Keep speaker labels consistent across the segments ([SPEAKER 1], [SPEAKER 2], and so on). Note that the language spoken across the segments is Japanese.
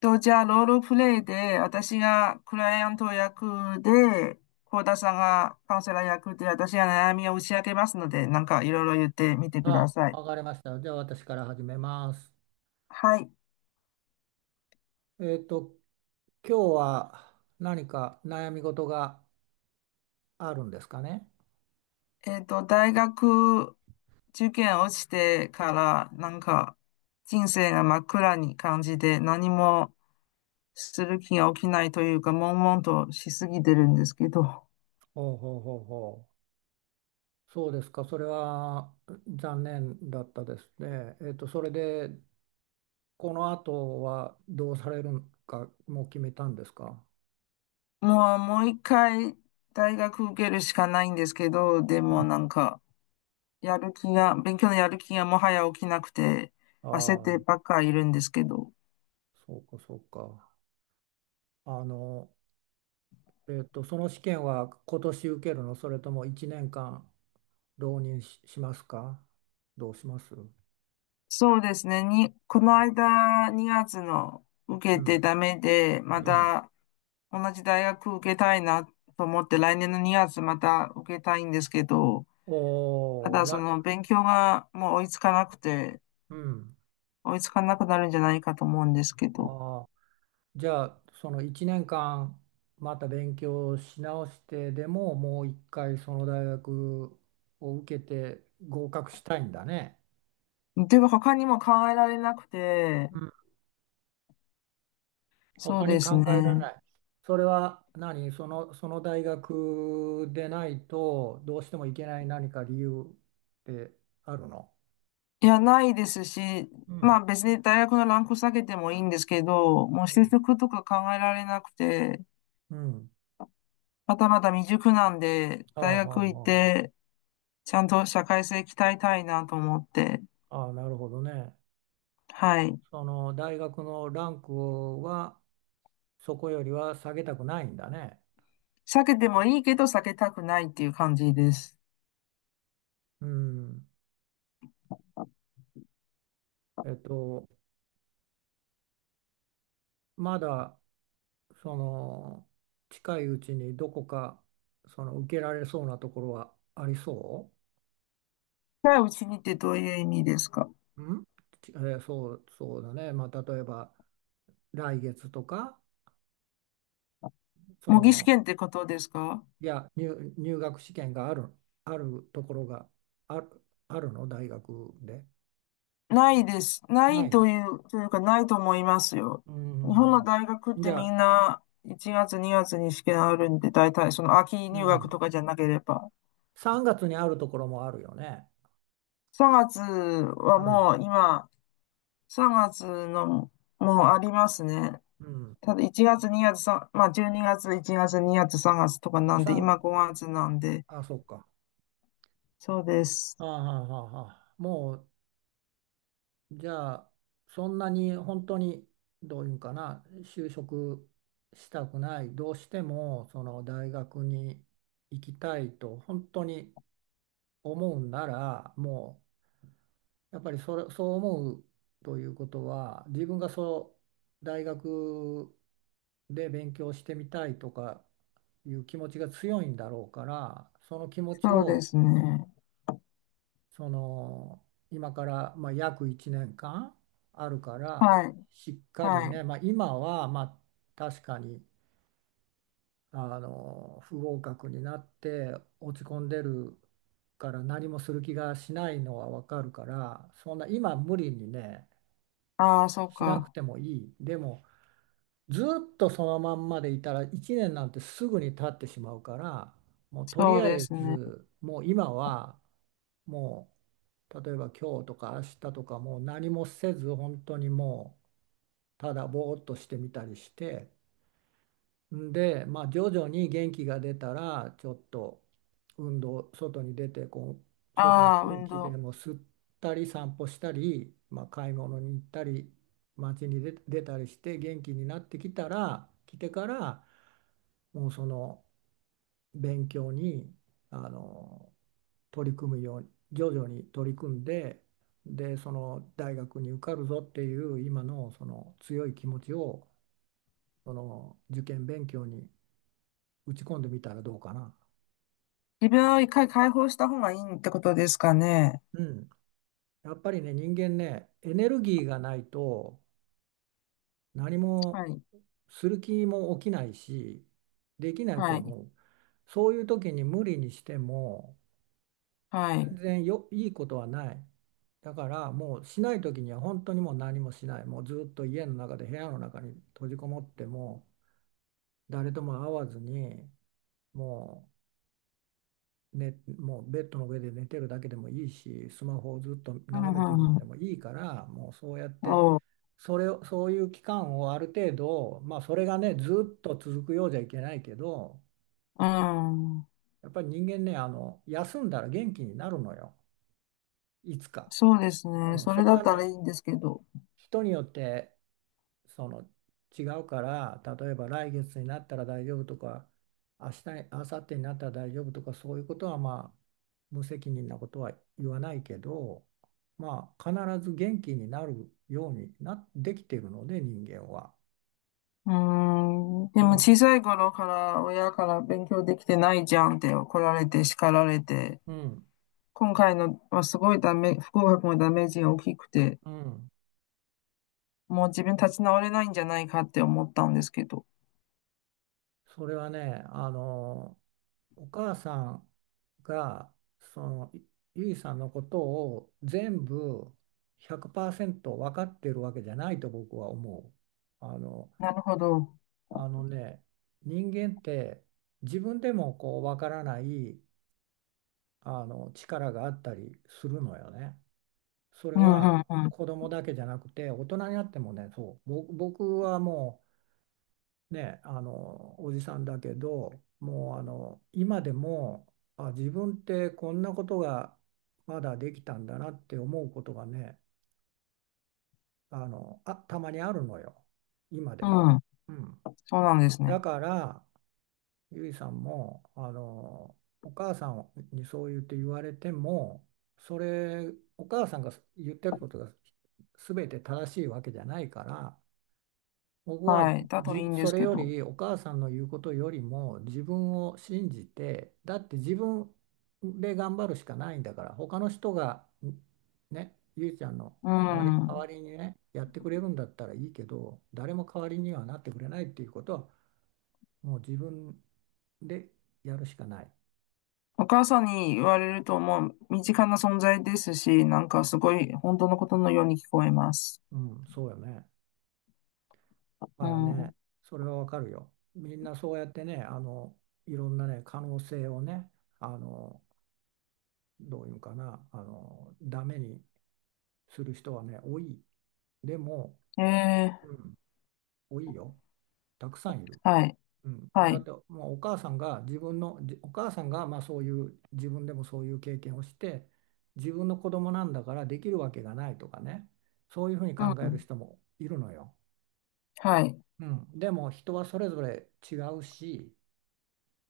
[SPEAKER 1] と、じゃあ、ロールプレイで、私がクライアント役で、幸田さんがカウンセラー役で、私が悩みを打ち明けますので、なんかいろいろ言ってみてくだ
[SPEAKER 2] あ、
[SPEAKER 1] さい。
[SPEAKER 2] わかりました。じゃあ私から始めます。
[SPEAKER 1] はい。
[SPEAKER 2] えっと、今日は何か悩み事があるんですかね。
[SPEAKER 1] 大学受験落ちてから、なんか、人生が真っ暗に感じて、何もする気が起きないというか、悶々としすぎてるんですけど、
[SPEAKER 2] ほうほうほうほう。そうですか。それは残念だったですね。それで、この後はどうされるか、もう決めたんですか。
[SPEAKER 1] もう一回、大学受けるしかないんですけど、で
[SPEAKER 2] う
[SPEAKER 1] も
[SPEAKER 2] ん。
[SPEAKER 1] なんか、やる気が、勉強のやる気がもはや起きなくて、焦っ
[SPEAKER 2] ああ、
[SPEAKER 1] てばっかいるんですけど。
[SPEAKER 2] そうかそうか。あの、その試験は今年受けるの、それとも1年間浪人しますか。どうします。う
[SPEAKER 1] そうですね。この
[SPEAKER 2] ん、
[SPEAKER 1] 間、2月の受
[SPEAKER 2] う
[SPEAKER 1] け
[SPEAKER 2] ん、
[SPEAKER 1] てダメで、
[SPEAKER 2] う
[SPEAKER 1] ま
[SPEAKER 2] ん。
[SPEAKER 1] た同じ大学受けたいなと思って、来年の2月また受けたいんですけど、た
[SPEAKER 2] おー、
[SPEAKER 1] だそ
[SPEAKER 2] ら、
[SPEAKER 1] の勉強がもう追いつかなくて、
[SPEAKER 2] うん。
[SPEAKER 1] 追いつかなくなるんじゃないかと思うんですけど。
[SPEAKER 2] ああ、じゃあ、その1年間、また勉強し直してでも、もう一回その大学を受けて合格したいんだね。
[SPEAKER 1] でも他にも考えられなくて、
[SPEAKER 2] うん。
[SPEAKER 1] そう
[SPEAKER 2] 他
[SPEAKER 1] で
[SPEAKER 2] に
[SPEAKER 1] す
[SPEAKER 2] 考えられ
[SPEAKER 1] ね。
[SPEAKER 2] ない。それは何、その大学でないと、どうしてもいけない何か理由ってあるの？
[SPEAKER 1] いや、ないですし、
[SPEAKER 2] う
[SPEAKER 1] ま
[SPEAKER 2] ん。
[SPEAKER 1] あ別に大学のランク下げてもいいんですけど、もう
[SPEAKER 2] う
[SPEAKER 1] 就
[SPEAKER 2] ん。
[SPEAKER 1] 職とか考えられなくて、
[SPEAKER 2] うん。
[SPEAKER 1] まだまだ未熟なんで、
[SPEAKER 2] ああ、ああ、
[SPEAKER 1] 大学行っ
[SPEAKER 2] あ
[SPEAKER 1] て、ちゃんと社会性鍛えたいなと思って、
[SPEAKER 2] あ、ああ、なるほどね。
[SPEAKER 1] はい。
[SPEAKER 2] その大学のランクはそこよりは下げたくないんだね。
[SPEAKER 1] 避けてもいいけど避けたくないっていう感じです。
[SPEAKER 2] うん。えっと、まだその近いうちにどこかその受けられそうなところはありそ
[SPEAKER 1] 近いうちにってどういう意味ですか？
[SPEAKER 2] う？ん？ちえーそう、そうだね。まあ、例えば来月とか、そ
[SPEAKER 1] 模擬試
[SPEAKER 2] の、
[SPEAKER 1] 験ってことですか？
[SPEAKER 2] いや、入学試験があるところがある、あるの大学で。
[SPEAKER 1] ないです。な
[SPEAKER 2] な
[SPEAKER 1] い
[SPEAKER 2] いの。
[SPEAKER 1] という、というかないと思いますよ。
[SPEAKER 2] う
[SPEAKER 1] 日本の
[SPEAKER 2] ん。
[SPEAKER 1] 大学っ
[SPEAKER 2] じ
[SPEAKER 1] て
[SPEAKER 2] ゃ
[SPEAKER 1] み
[SPEAKER 2] あ、
[SPEAKER 1] んな1月2月にがつに試験あるんで、大体その秋
[SPEAKER 2] う
[SPEAKER 1] 入学
[SPEAKER 2] ん。
[SPEAKER 1] とかじゃなければ。
[SPEAKER 2] 3月にあるところもあるよね。
[SPEAKER 1] 3月は
[SPEAKER 2] うん。
[SPEAKER 1] もう今、3月のもうありますね。
[SPEAKER 2] うん。
[SPEAKER 1] ただ1月2月3、まあ12月、1月2月3月とか
[SPEAKER 2] も
[SPEAKER 1] な
[SPEAKER 2] う
[SPEAKER 1] んで、
[SPEAKER 2] 3、
[SPEAKER 1] 今5月なんで、
[SPEAKER 2] あ、そっか。
[SPEAKER 1] そうです。
[SPEAKER 2] ああ、ああ、ああ、もう、じゃあ、そんなに本当に、どういうんかな、就職したくない、どうしても、その大学に行きたいと、本当に思うんなら、やっぱりそれ、そう思うということは、自分がそう大学で勉強してみたいとかいう気持ちが強いんだろうから、その気持ち
[SPEAKER 1] そうで
[SPEAKER 2] を
[SPEAKER 1] すね。
[SPEAKER 2] その今からまあ約1年間あるから、
[SPEAKER 1] はい、
[SPEAKER 2] しっかり
[SPEAKER 1] は
[SPEAKER 2] ね、
[SPEAKER 1] い。
[SPEAKER 2] まあ、今はまあ確かに不合格になって落ち込んでるから何もする気がしないのはわかるから、そんな今無理にね
[SPEAKER 1] ああ、そう
[SPEAKER 2] しなく
[SPEAKER 1] か。
[SPEAKER 2] てもいい。でもずっとそのまんまでいたら1年なんてすぐに経ってしまうからもうと
[SPEAKER 1] そ
[SPEAKER 2] り
[SPEAKER 1] う
[SPEAKER 2] あ
[SPEAKER 1] で
[SPEAKER 2] え
[SPEAKER 1] すね。
[SPEAKER 2] ずもう今はもう例えば今日とか明日とかもう何もせず本当にもうただぼーっとしてみたりして、で、まあ、徐々に元気が出たらちょっと運動外に出てこう外の
[SPEAKER 1] ああ、
[SPEAKER 2] 空
[SPEAKER 1] 運
[SPEAKER 2] 気で
[SPEAKER 1] 動。
[SPEAKER 2] も吸ったり散歩したり、まあ、買い物に行ったり街に出たりして元気になってきたら来てからもうその勉強にあの取り組むように徐々に取り組んで、でその大学に受かるぞっていう今のその強い気持ちをその受験勉強に打ち込んでみたらどうかな。
[SPEAKER 1] 自分を一回解放した方がいいってことですかね。
[SPEAKER 2] うん。やっぱりね、人間ね、エネルギーがないと何
[SPEAKER 1] は
[SPEAKER 2] も
[SPEAKER 1] い。
[SPEAKER 2] する気も起きないし、できないと
[SPEAKER 1] はい。
[SPEAKER 2] 思う。そういう時に無理にしても
[SPEAKER 1] はい。
[SPEAKER 2] 全然よ、いいことはない。だからもうしない時には本当にもう何もしない。もうずっと家の中で部屋の中に閉じこもっても誰とも会わずにもね、もうベッドの上で寝てるだけでもいいし、スマホをずっと
[SPEAKER 1] う
[SPEAKER 2] 眺めてる
[SPEAKER 1] ん、
[SPEAKER 2] ん
[SPEAKER 1] う
[SPEAKER 2] で
[SPEAKER 1] ん。
[SPEAKER 2] もいいから、もうそうやって、
[SPEAKER 1] おう。
[SPEAKER 2] それを、そういう期間をある程度、まあそれがね、ずっと続くようじゃいけないけど、
[SPEAKER 1] うん。
[SPEAKER 2] やっぱり人間ね、休んだら元気になるのよ、いつか。
[SPEAKER 1] そうですね。
[SPEAKER 2] うん、
[SPEAKER 1] そ
[SPEAKER 2] そ
[SPEAKER 1] れ
[SPEAKER 2] れ
[SPEAKER 1] だ
[SPEAKER 2] は
[SPEAKER 1] ったら
[SPEAKER 2] ね、
[SPEAKER 1] いいんですけど。
[SPEAKER 2] 人によってその違うから例えば来月になったら大丈夫とか明日に明後日になったら大丈夫とかそういうことはまあ無責任なことは言わないけどまあ必ず元気になるようになできてるので人間は。
[SPEAKER 1] うーん。で
[SPEAKER 2] う
[SPEAKER 1] も小
[SPEAKER 2] ん、
[SPEAKER 1] さい頃から親から勉強できてないじゃんって怒られて叱られて、
[SPEAKER 2] うん、
[SPEAKER 1] 今回のはすごいダメ、不合格のダメージが大きくて、
[SPEAKER 2] うん、
[SPEAKER 1] もう自分立ち直れないんじゃないかって思ったんですけど。
[SPEAKER 2] それはねお母さんがそのゆいさんのことを全部100%分かってるわけじゃないと僕は思う。あの、
[SPEAKER 1] なるほど。
[SPEAKER 2] あのね人間って自分でもこう分からない力があったりするのよね。それ
[SPEAKER 1] うん、う
[SPEAKER 2] は
[SPEAKER 1] ん、う
[SPEAKER 2] 子供だけじゃなくて大人になってもねそう僕はもうね、おじさんだけどもう今でも自分ってこんなことがまだできたんだなって思うことがねあたまにあるのよ今でも。
[SPEAKER 1] ん。うん。
[SPEAKER 2] うん、
[SPEAKER 1] そうなんです
[SPEAKER 2] だ
[SPEAKER 1] ね。
[SPEAKER 2] からゆいさんもお母さんにそう言われてもそれお母さんが言ってることが全て正しいわけじゃないから僕は
[SPEAKER 1] はい。だといいんで
[SPEAKER 2] そ
[SPEAKER 1] す
[SPEAKER 2] れ
[SPEAKER 1] け
[SPEAKER 2] よ
[SPEAKER 1] ど。
[SPEAKER 2] りお母さんの言うことよりも自分を信じてだって自分で頑張るしかないんだから他の人がねゆいちゃんの
[SPEAKER 1] う
[SPEAKER 2] 代わり、代わ
[SPEAKER 1] ん。
[SPEAKER 2] りにねやってくれるんだったらいいけど誰も代わりにはなってくれないっていうことはもう自分でやるしかない。
[SPEAKER 1] お母さんに言われるともう身近な存在ですし、なんかすごい本当のことのように聞こえます。
[SPEAKER 2] うん、そうよね。だ
[SPEAKER 1] う
[SPEAKER 2] からね
[SPEAKER 1] ん。
[SPEAKER 2] それはわかるよ。みんなそうやってねいろんなね可能性をねあのどういうのかな、ダメにする人はね、多い。でも、
[SPEAKER 1] え
[SPEAKER 2] う
[SPEAKER 1] え、
[SPEAKER 2] ん、多いよ。たくさんいる。
[SPEAKER 1] はい。
[SPEAKER 2] うん、
[SPEAKER 1] は
[SPEAKER 2] だっ
[SPEAKER 1] い。
[SPEAKER 2] てもうお母さんが自分のじお母さんがまあそういう自分でもそういう経験をして自分の子供なんだからできるわけがないとかねそういうふうに
[SPEAKER 1] う
[SPEAKER 2] 考える
[SPEAKER 1] ん。
[SPEAKER 2] 人もいるのよ。
[SPEAKER 1] はい。
[SPEAKER 2] うん、でも人はそれぞれ違うし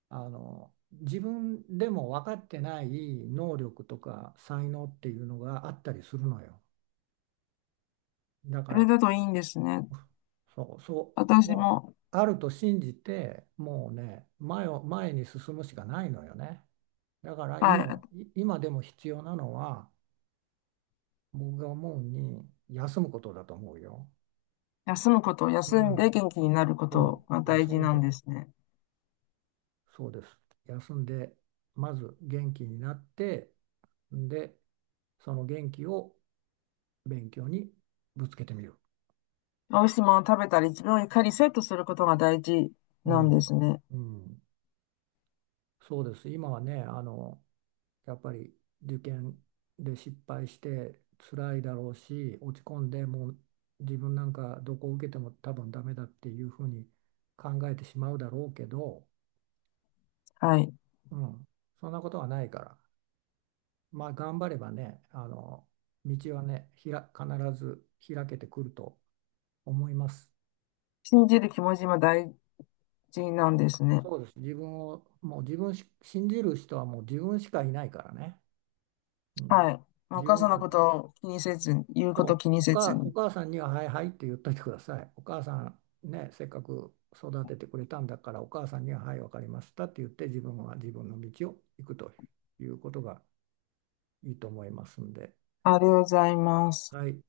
[SPEAKER 2] 自分でも分かってない能力とか才能っていうのがあったりするのよ。だか
[SPEAKER 1] それ
[SPEAKER 2] ら
[SPEAKER 1] だといいんですね。
[SPEAKER 2] そう、そう、
[SPEAKER 1] 私
[SPEAKER 2] もう
[SPEAKER 1] も、
[SPEAKER 2] あると信じて、もうね、前に進むしかないのよね。だから
[SPEAKER 1] は
[SPEAKER 2] 今、
[SPEAKER 1] い。
[SPEAKER 2] い今でも必要なのは、僕が思うに、休むことだと思うよ。
[SPEAKER 1] 休むこと、
[SPEAKER 2] う
[SPEAKER 1] 休んで
[SPEAKER 2] ん、
[SPEAKER 1] 元気になるこ
[SPEAKER 2] そ
[SPEAKER 1] とが
[SPEAKER 2] う、
[SPEAKER 1] 大
[SPEAKER 2] 休
[SPEAKER 1] 事
[SPEAKER 2] ん
[SPEAKER 1] なん
[SPEAKER 2] で、
[SPEAKER 1] ですね。
[SPEAKER 2] そうです。休んで、まず元気になって、んで、その元気を勉強にぶつけてみる。
[SPEAKER 1] 美味しいものを食べたり、自分をいかにセットすることが大事
[SPEAKER 2] う
[SPEAKER 1] なんで
[SPEAKER 2] ん、
[SPEAKER 1] すね。
[SPEAKER 2] うん、そうです。今はね、やっぱり受験で失敗して辛いだろうし落ち込んでもう自分なんかどこを受けても多分ダメだっていうふうに考えてしまうだろうけど、
[SPEAKER 1] はい。
[SPEAKER 2] うん、そんなことはないからまあ頑張ればね道はね必ず開けてくると思います。
[SPEAKER 1] 信じる気持ちも大事なんですね。
[SPEAKER 2] そうです自分をもう自分し信じる人はもう自分しかいないからね、うん、
[SPEAKER 1] はい。まあお
[SPEAKER 2] 自
[SPEAKER 1] 母
[SPEAKER 2] 分
[SPEAKER 1] さんのことを気にせずに、言うことを
[SPEAKER 2] そう、
[SPEAKER 1] 気に
[SPEAKER 2] お
[SPEAKER 1] せず
[SPEAKER 2] 母、お
[SPEAKER 1] に。
[SPEAKER 2] 母さんには「はいはい」って言っといてください。お母さんね、せっかく育ててくれたんだから、お母さんには「はい、わかりました」って言って、自分は自分の道を行くということがいいと思いますんで、
[SPEAKER 1] ありがとうございます。
[SPEAKER 2] はい。